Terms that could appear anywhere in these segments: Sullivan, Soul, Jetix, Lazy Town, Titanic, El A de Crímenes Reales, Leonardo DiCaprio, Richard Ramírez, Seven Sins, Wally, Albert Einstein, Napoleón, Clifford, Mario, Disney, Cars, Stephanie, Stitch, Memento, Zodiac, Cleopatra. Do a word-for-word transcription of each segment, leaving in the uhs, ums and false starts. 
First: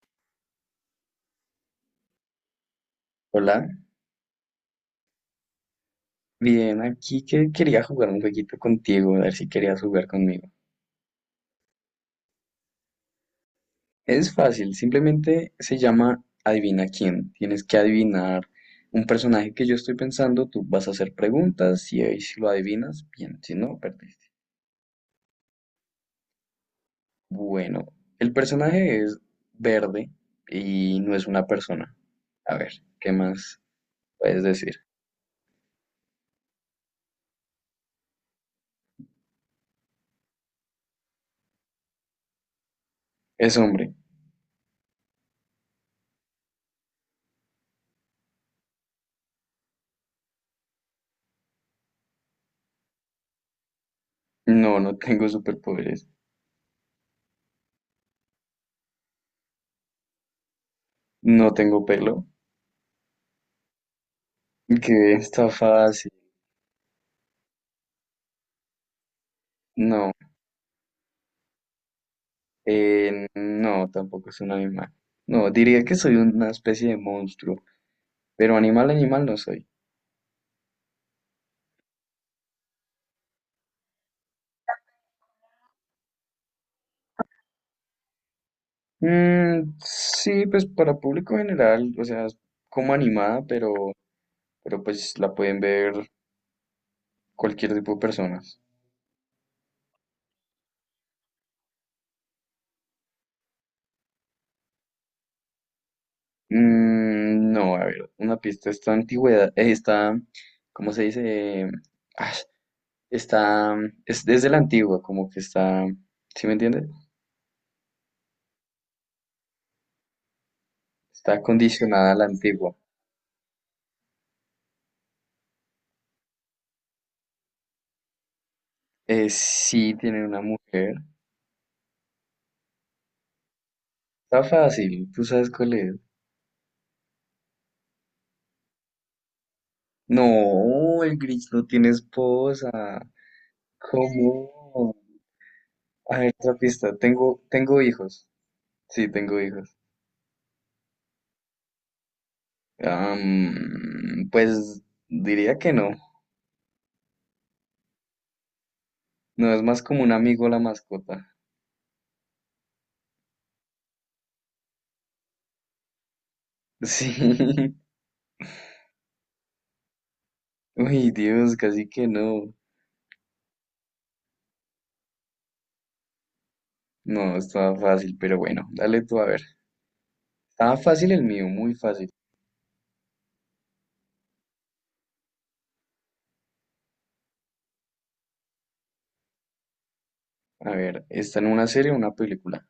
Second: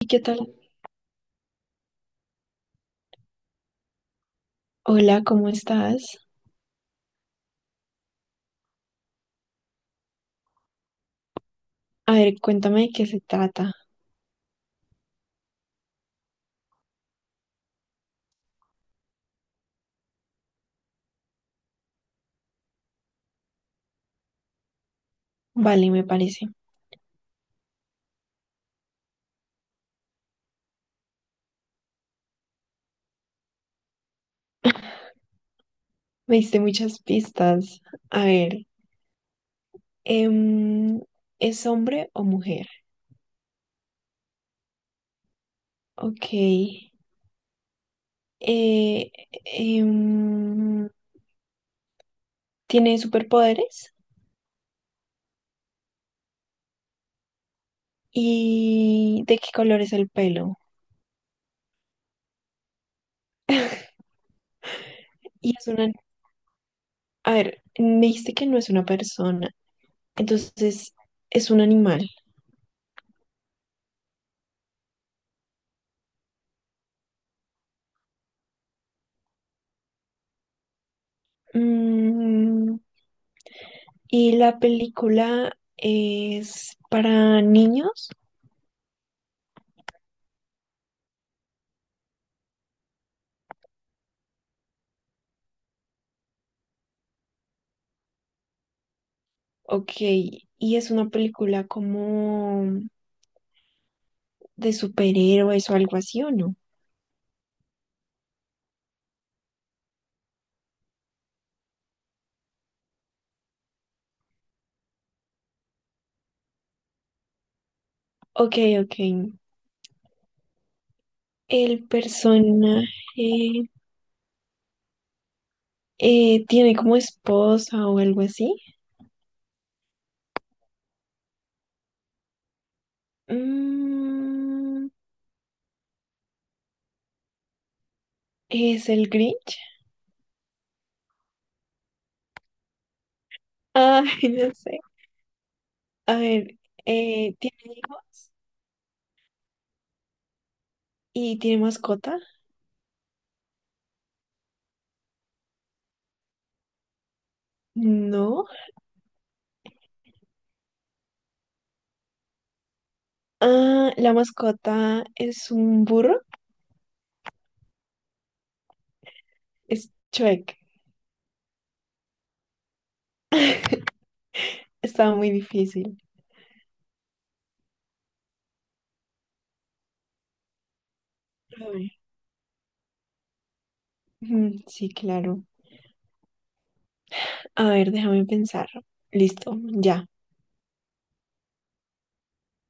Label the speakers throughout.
Speaker 1: ¿Y qué tal?
Speaker 2: Hola,
Speaker 1: Hola, ¿cómo estás?
Speaker 2: bien, aquí que quería jugar un jueguito contigo, a ver si querías jugar conmigo.
Speaker 1: A ver, cuéntame de qué se trata.
Speaker 2: Es fácil, simplemente se llama Adivina quién. Tienes que adivinar un personaje que yo estoy pensando, tú vas a hacer preguntas y ahí si lo adivinas, bien, si no, perdiste.
Speaker 1: Vale, me parece.
Speaker 2: Bueno, el personaje es verde y no es una persona. A ver, ¿qué más puedes decir?
Speaker 1: Me diste muchas pistas. A ver, em, ¿es hombre o mujer?
Speaker 2: Es hombre.
Speaker 1: Ok. Eh, em, ¿tiene superpoderes?
Speaker 2: No, no tengo superpoderes.
Speaker 1: ¿Y de qué color es el pelo?
Speaker 2: No tengo pelo. Que está
Speaker 1: Y es una,
Speaker 2: fácil.
Speaker 1: a ver, me dijiste que no es una persona,
Speaker 2: No,
Speaker 1: entonces es un animal.
Speaker 2: Eh, no, tampoco es un animal. No, diría que soy una especie de monstruo, pero animal, animal no soy.
Speaker 1: Mm, ¿Y la película es para niños?
Speaker 2: Mm, sí, pues para público general, o sea, es como animada, pero, pero pues la pueden ver cualquier tipo de personas.
Speaker 1: Ok, ¿y es una película como de superhéroes o algo así o no?
Speaker 2: Mm, no, a ver, una pista, esta antigüedad, eh, esta, ¿cómo se dice? Ah, está, es desde la antigua, como que está, ¿sí me entiendes?
Speaker 1: Ok, ok.
Speaker 2: Está
Speaker 1: ¿El
Speaker 2: condicionada a la antigua.
Speaker 1: personaje eh, tiene como esposa o algo así?
Speaker 2: Eh, sí, tiene una mujer. Está
Speaker 1: Mm,
Speaker 2: fácil, tú sabes cuál es.
Speaker 1: ¿Es el Grinch?
Speaker 2: No, el Grinch no tiene esposa.
Speaker 1: Ay,
Speaker 2: ¿Cómo?
Speaker 1: no sé. A
Speaker 2: A ver, otra
Speaker 1: ver,
Speaker 2: pista.
Speaker 1: eh,
Speaker 2: Tengo,
Speaker 1: ¿tiene
Speaker 2: tengo hijos.
Speaker 1: hijos
Speaker 2: Sí, tengo hijos.
Speaker 1: y tiene mascota?
Speaker 2: Am, pues diría que no.
Speaker 1: No.
Speaker 2: No, es más como un amigo la mascota.
Speaker 1: Ah, la mascota es un burro.
Speaker 2: Sí.
Speaker 1: Es Chueque.
Speaker 2: Uy, Dios, casi que no.
Speaker 1: Estaba muy difícil.
Speaker 2: No, estaba fácil, pero bueno, dale tú a ver. Estaba fácil el mío,
Speaker 1: A
Speaker 2: muy
Speaker 1: ver.
Speaker 2: fácil.
Speaker 1: Mm, sí, claro. A ver, déjame pensar. Listo, ya.
Speaker 2: A ver, ¿está en una serie o una película?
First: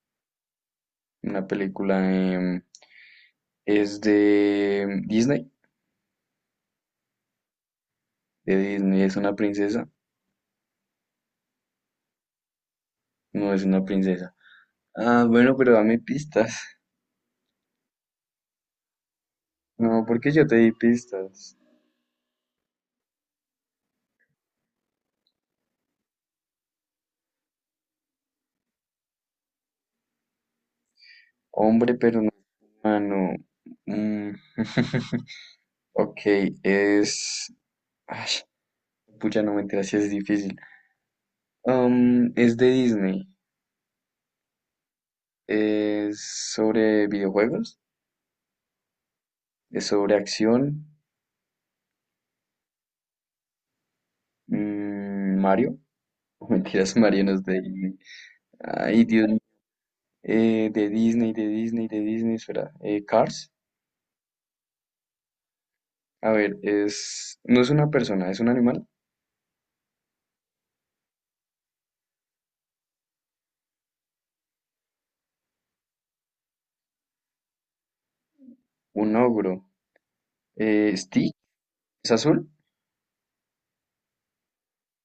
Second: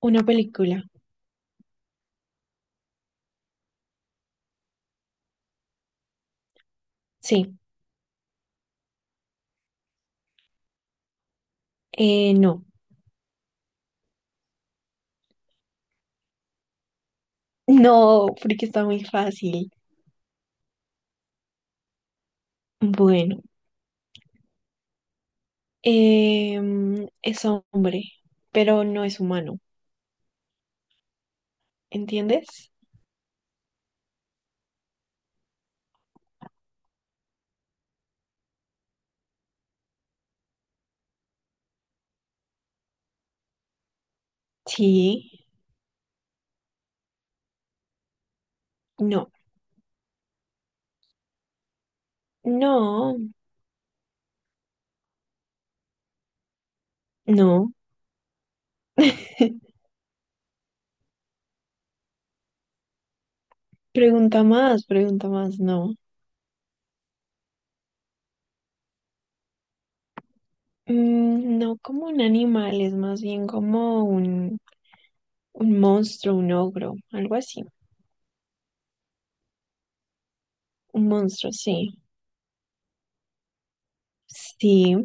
Speaker 1: Una película.
Speaker 2: Una película, em, es de Disney.
Speaker 1: Sí.
Speaker 2: De Disney. ¿Es una princesa?
Speaker 1: Eh, no.
Speaker 2: No es una princesa. Ah, bueno, pero dame pistas.
Speaker 1: No, porque está muy fácil.
Speaker 2: No, porque yo te di pistas.
Speaker 1: Bueno, em, es hombre, pero no es humano.
Speaker 2: Hombre, pero no
Speaker 1: ¿Entiendes?
Speaker 2: humano. Mm. Ok, es... Ay, pucha, no me enteras si es difícil. Um, es de Disney.
Speaker 1: Sí,
Speaker 2: Es sobre videojuegos.
Speaker 1: no,
Speaker 2: Es sobre acción.
Speaker 1: no,
Speaker 2: Mm, Mario. Mentiras, Mario no es de
Speaker 1: no.
Speaker 2: Disney. Ay, Dios mío. Eh, De Disney, de Disney, de Disney. Espera. Eh, Cars.
Speaker 1: Pregunta más, pregunta más, no.
Speaker 2: A ver, es. No es una persona, es un animal.
Speaker 1: Mm, no como un animal, es más bien como un, un, monstruo, un ogro, algo así.
Speaker 2: Un ogro. Eh,
Speaker 1: Un
Speaker 2: Stitch.
Speaker 1: monstruo, sí.
Speaker 2: ¿Es azul?
Speaker 1: Sí,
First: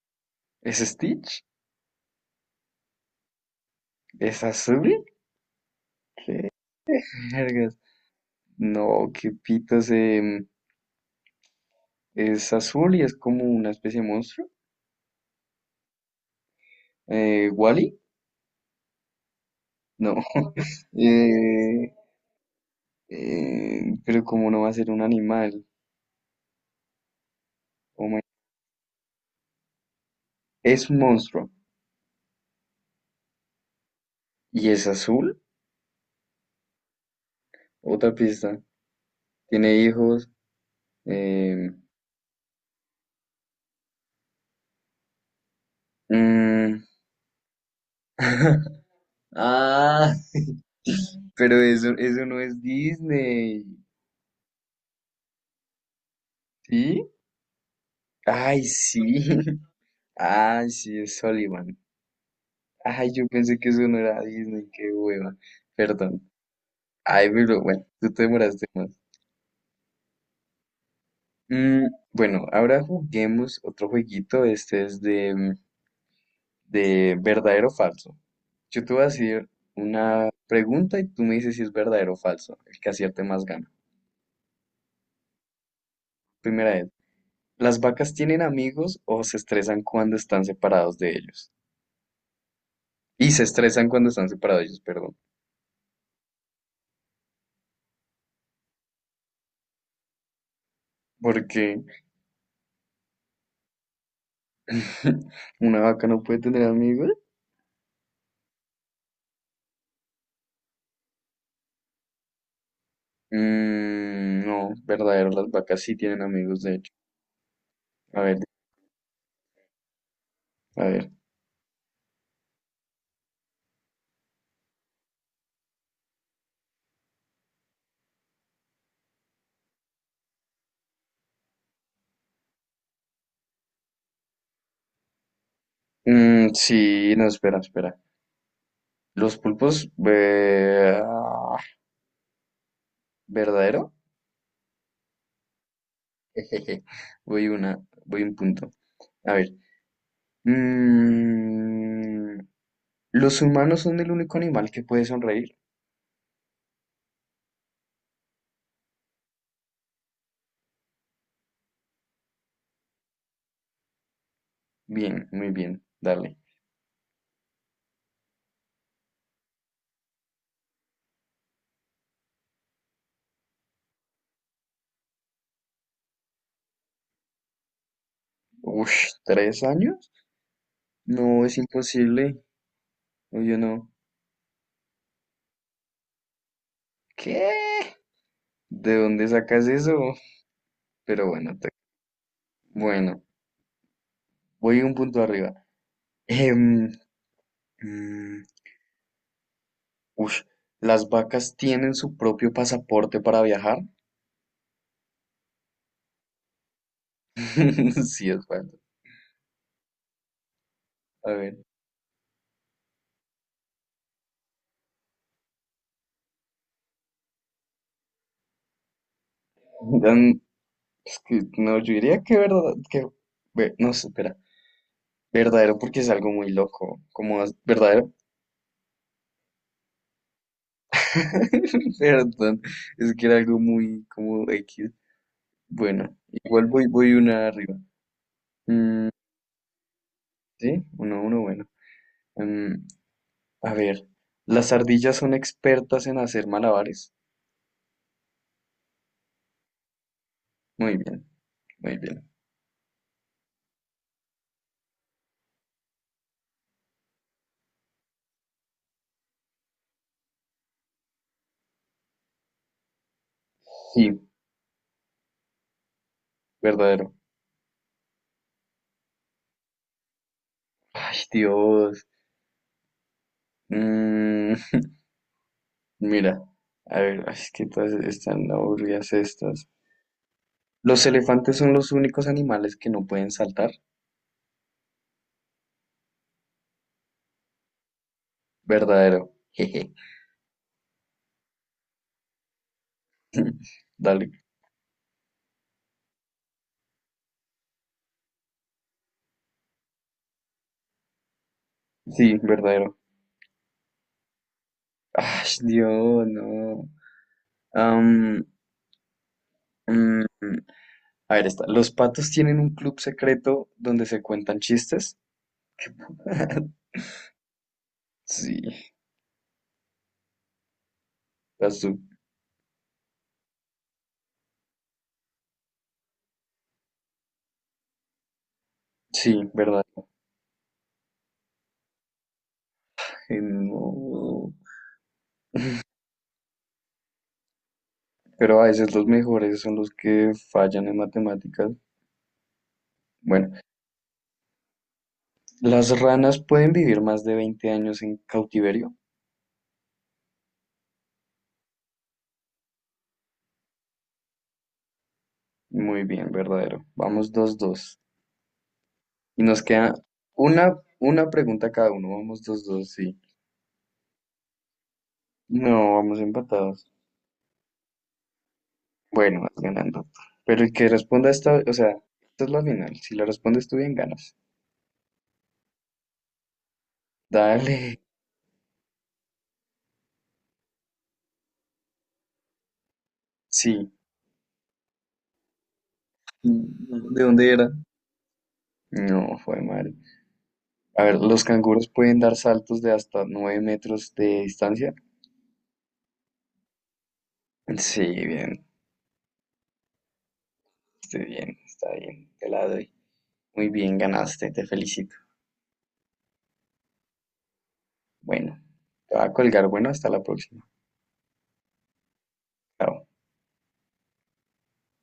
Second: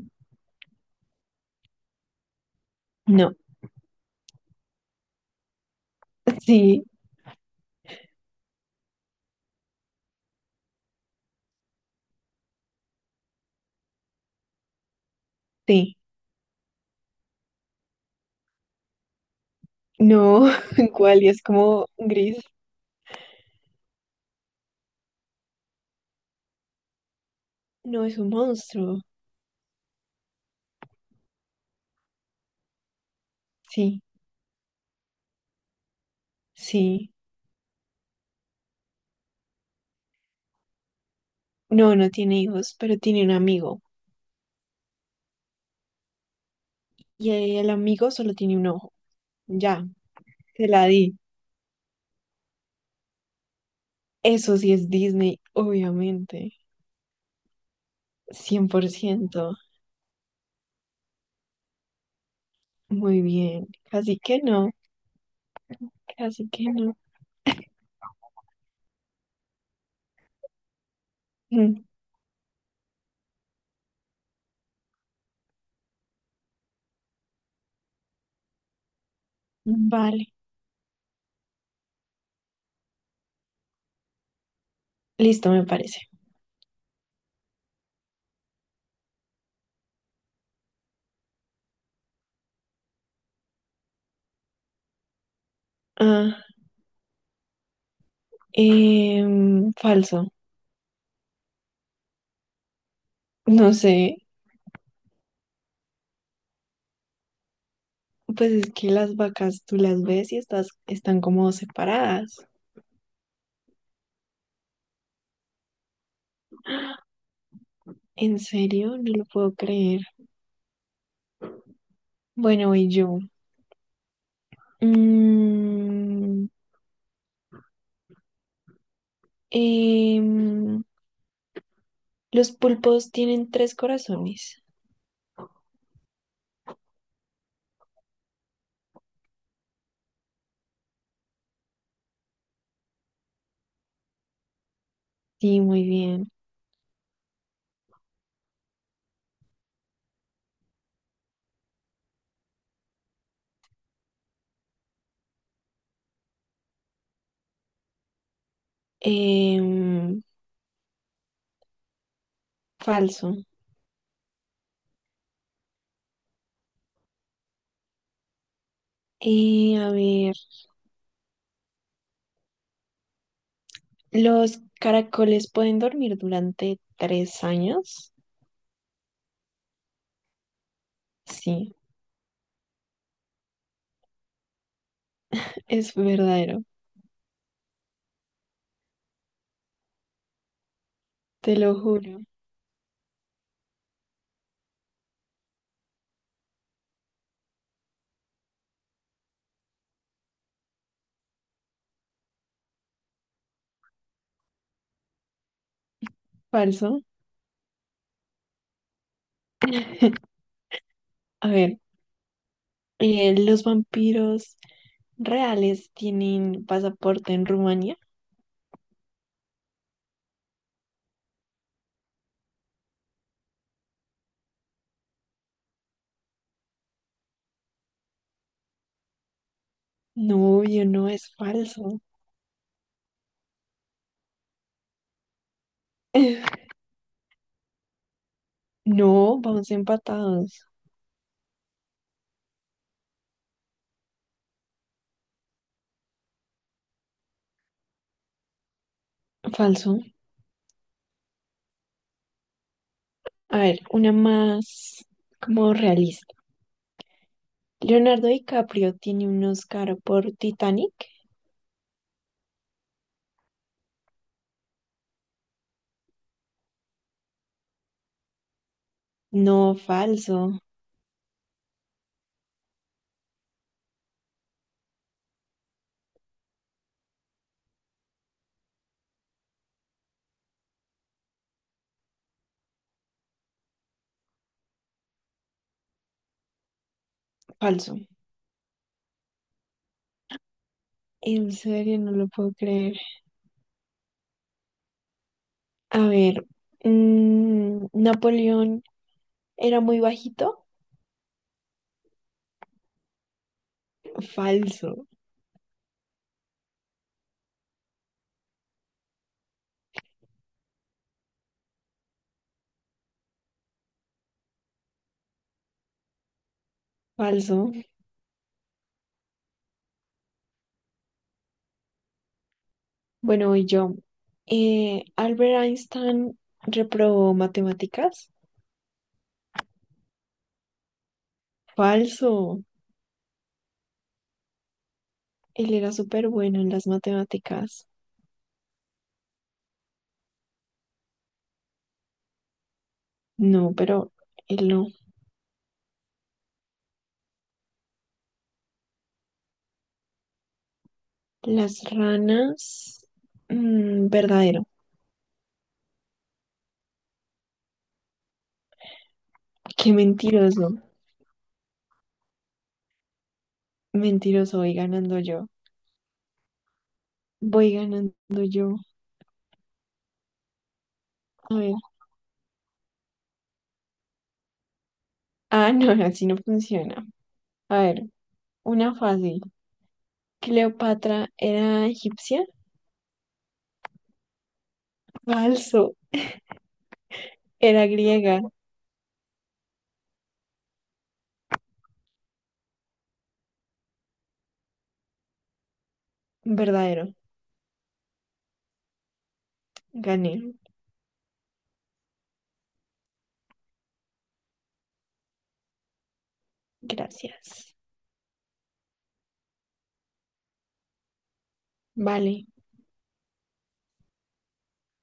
Speaker 2: ¿Es Stitch?
Speaker 1: no,
Speaker 2: ¿Es azul?
Speaker 1: sí,
Speaker 2: Vergas. No, qué pitos. Em, es azul y es como una especie de monstruo.
Speaker 1: sí.
Speaker 2: Eh, ¿Wally? No.
Speaker 1: No, ¿cuál? Y es como
Speaker 2: Eh,
Speaker 1: gris.
Speaker 2: eh, pero como no va a ser un animal.
Speaker 1: No
Speaker 2: Oh
Speaker 1: es
Speaker 2: my-
Speaker 1: un monstruo.
Speaker 2: Es un monstruo.
Speaker 1: Sí,
Speaker 2: ¿Y es azul?
Speaker 1: sí.
Speaker 2: Otra pista. Tiene hijos. em,
Speaker 1: No, no tiene hijos, pero tiene un amigo.
Speaker 2: mm,
Speaker 1: Y el amigo solo tiene un ojo. Ya,
Speaker 2: Ah,
Speaker 1: te la di.
Speaker 2: Pero eso, eso no es Disney,
Speaker 1: Eso sí es Disney, obviamente.
Speaker 2: ¿sí? Ay,
Speaker 1: cien por
Speaker 2: sí.
Speaker 1: ciento,
Speaker 2: Ay, sí, es Sullivan. Ay,
Speaker 1: Muy
Speaker 2: yo pensé
Speaker 1: bien.
Speaker 2: que eso no
Speaker 1: Casi
Speaker 2: era
Speaker 1: que
Speaker 2: Disney,
Speaker 1: no.
Speaker 2: qué hueva. Perdón.
Speaker 1: Casi que no.
Speaker 2: Ay, pero bueno, tú te demoraste más. Mm,
Speaker 1: Mm,
Speaker 2: bueno, ahora juguemos otro jueguito. Este es de, mm, de verdadero o falso. Yo te voy a decir
Speaker 1: vale.
Speaker 2: una pregunta y tú me dices si es verdadero o falso. El que acierte más gana.
Speaker 1: Listo, me parece.
Speaker 2: Primera vez. ¿Las vacas tienen amigos o se estresan cuando están separados de ellos? Y se estresan cuando están separados ellos, perdón.
Speaker 1: Ah, em, falso.
Speaker 2: Porque
Speaker 1: No sé.
Speaker 2: una vaca no puede tener amigos.
Speaker 1: Pues es que las vacas tú las ves y estás, están como separadas.
Speaker 2: Mm, no, verdadero, las vacas sí tienen amigos, de hecho. A ver,
Speaker 1: ¿En serio? No lo puedo creer.
Speaker 2: a ver.
Speaker 1: Bueno, voy yo. Mm, em, los pulpos tienen tres corazones.
Speaker 2: Mm, sí, no, espera, espera. Los pulpos, ve- ah, verdadero.
Speaker 1: Sí, muy bien.
Speaker 2: Jejeje. Voy una, Voy un punto. A ver. Mm, los humanos son el único animal que puede sonreír.
Speaker 1: Em, Falso.
Speaker 2: Bien, muy bien, dale.
Speaker 1: Eh, a ver, ¿los caracoles pueden dormir durante tres años?
Speaker 2: Ush, ¿tres años? No, es
Speaker 1: Sí,
Speaker 2: imposible. O yo no.
Speaker 1: es verdadero,
Speaker 2: ¿Qué? ¿De dónde sacas eso? Pero
Speaker 1: te
Speaker 2: bueno, te-
Speaker 1: lo juro.
Speaker 2: bueno, voy un punto arriba. Em, mm, Ush, ¿las vacas tienen su propio pasaporte para viajar?
Speaker 1: Falso.
Speaker 2: Sí, es bueno. A
Speaker 1: A
Speaker 2: ver.
Speaker 1: ver, eh, ¿los vampiros reales tienen pasaporte en Rumania?
Speaker 2: dan- es que, no, yo diría que verdad, que, ve- no sé, espera. Verdadero porque es algo muy loco. Como as- verdadero.
Speaker 1: No, yo no, es falso.
Speaker 2: Perdón, es que era algo muy como X. Bueno, igual voy, voy una arriba. Mm,
Speaker 1: No, vamos empatados.
Speaker 2: sí, uno, uno, bueno. Mm, a ver, ¿las ardillas son expertas en hacer malabares?
Speaker 1: Falso.
Speaker 2: Muy bien, muy bien.
Speaker 1: A ver, una más como realista. ¿Leonardo DiCaprio tiene un Oscar por Titanic?
Speaker 2: Sí, verdadero.
Speaker 1: No, falso,
Speaker 2: Ay, Dios. Mm, Mira, a ver, ay, es que todas están aburridas estas. ¿Los elefantes son los únicos animales que no pueden saltar?
Speaker 1: falso.
Speaker 2: Verdadero. Jeje.
Speaker 1: En serio, no lo puedo creer.
Speaker 2: Dale.
Speaker 1: A ver, mm, Napoleón era muy bajito.
Speaker 2: Sí, verdadero.
Speaker 1: Falso,
Speaker 2: Ay, Dios, no. Am, mm, a ver, esta. ¿Los patos tienen un club secreto donde se cuentan chistes?
Speaker 1: falso.
Speaker 2: Sí, las du-
Speaker 1: Bueno, voy yo. Eh, Albert Einstein reprobó matemáticas.
Speaker 2: sí, verdad.
Speaker 1: Falso.
Speaker 2: Eh, no,
Speaker 1: Él era súper bueno en las matemáticas.
Speaker 2: pero a veces los mejores son los que fallan en matemáticas. Bueno,
Speaker 1: No, pero él no.
Speaker 2: las ranas pueden vivir más de veinte años en cautiverio.
Speaker 1: Las ranas. Mm, verdadero.
Speaker 2: Muy bien, verdadero. Vamos dos dos. Y nos
Speaker 1: Qué
Speaker 2: queda
Speaker 1: mentiroso.
Speaker 2: una, una pregunta cada uno. Vamos dos dos sí.
Speaker 1: Mentiroso, voy ganando yo.
Speaker 2: No, vamos empatados.
Speaker 1: Voy ganando yo.
Speaker 2: Bueno, vas ganando. Pero el que responda
Speaker 1: A
Speaker 2: esta, o
Speaker 1: ver.
Speaker 2: sea, esta es la final. Si la respondes tú bien, ganas.
Speaker 1: Ah, no, así no funciona. A
Speaker 2: Dale.
Speaker 1: ver, una fácil. ¿Cleopatra era egipcia?
Speaker 2: Sí.
Speaker 1: Falso.
Speaker 2: ¿De dónde era?
Speaker 1: Era griega.
Speaker 2: No, fue madre. A ver, ¿los canguros pueden dar saltos de hasta nueve metros de distancia?
Speaker 1: Verdadero.
Speaker 2: Sí, bien,
Speaker 1: Gané.
Speaker 2: estoy bien, está bien, te la doy. Muy bien, ganaste, te felicito.
Speaker 1: Gracias.
Speaker 2: Bueno, te va a colgar. Bueno, hasta la próxima.
Speaker 1: Vale.
Speaker 2: Chao.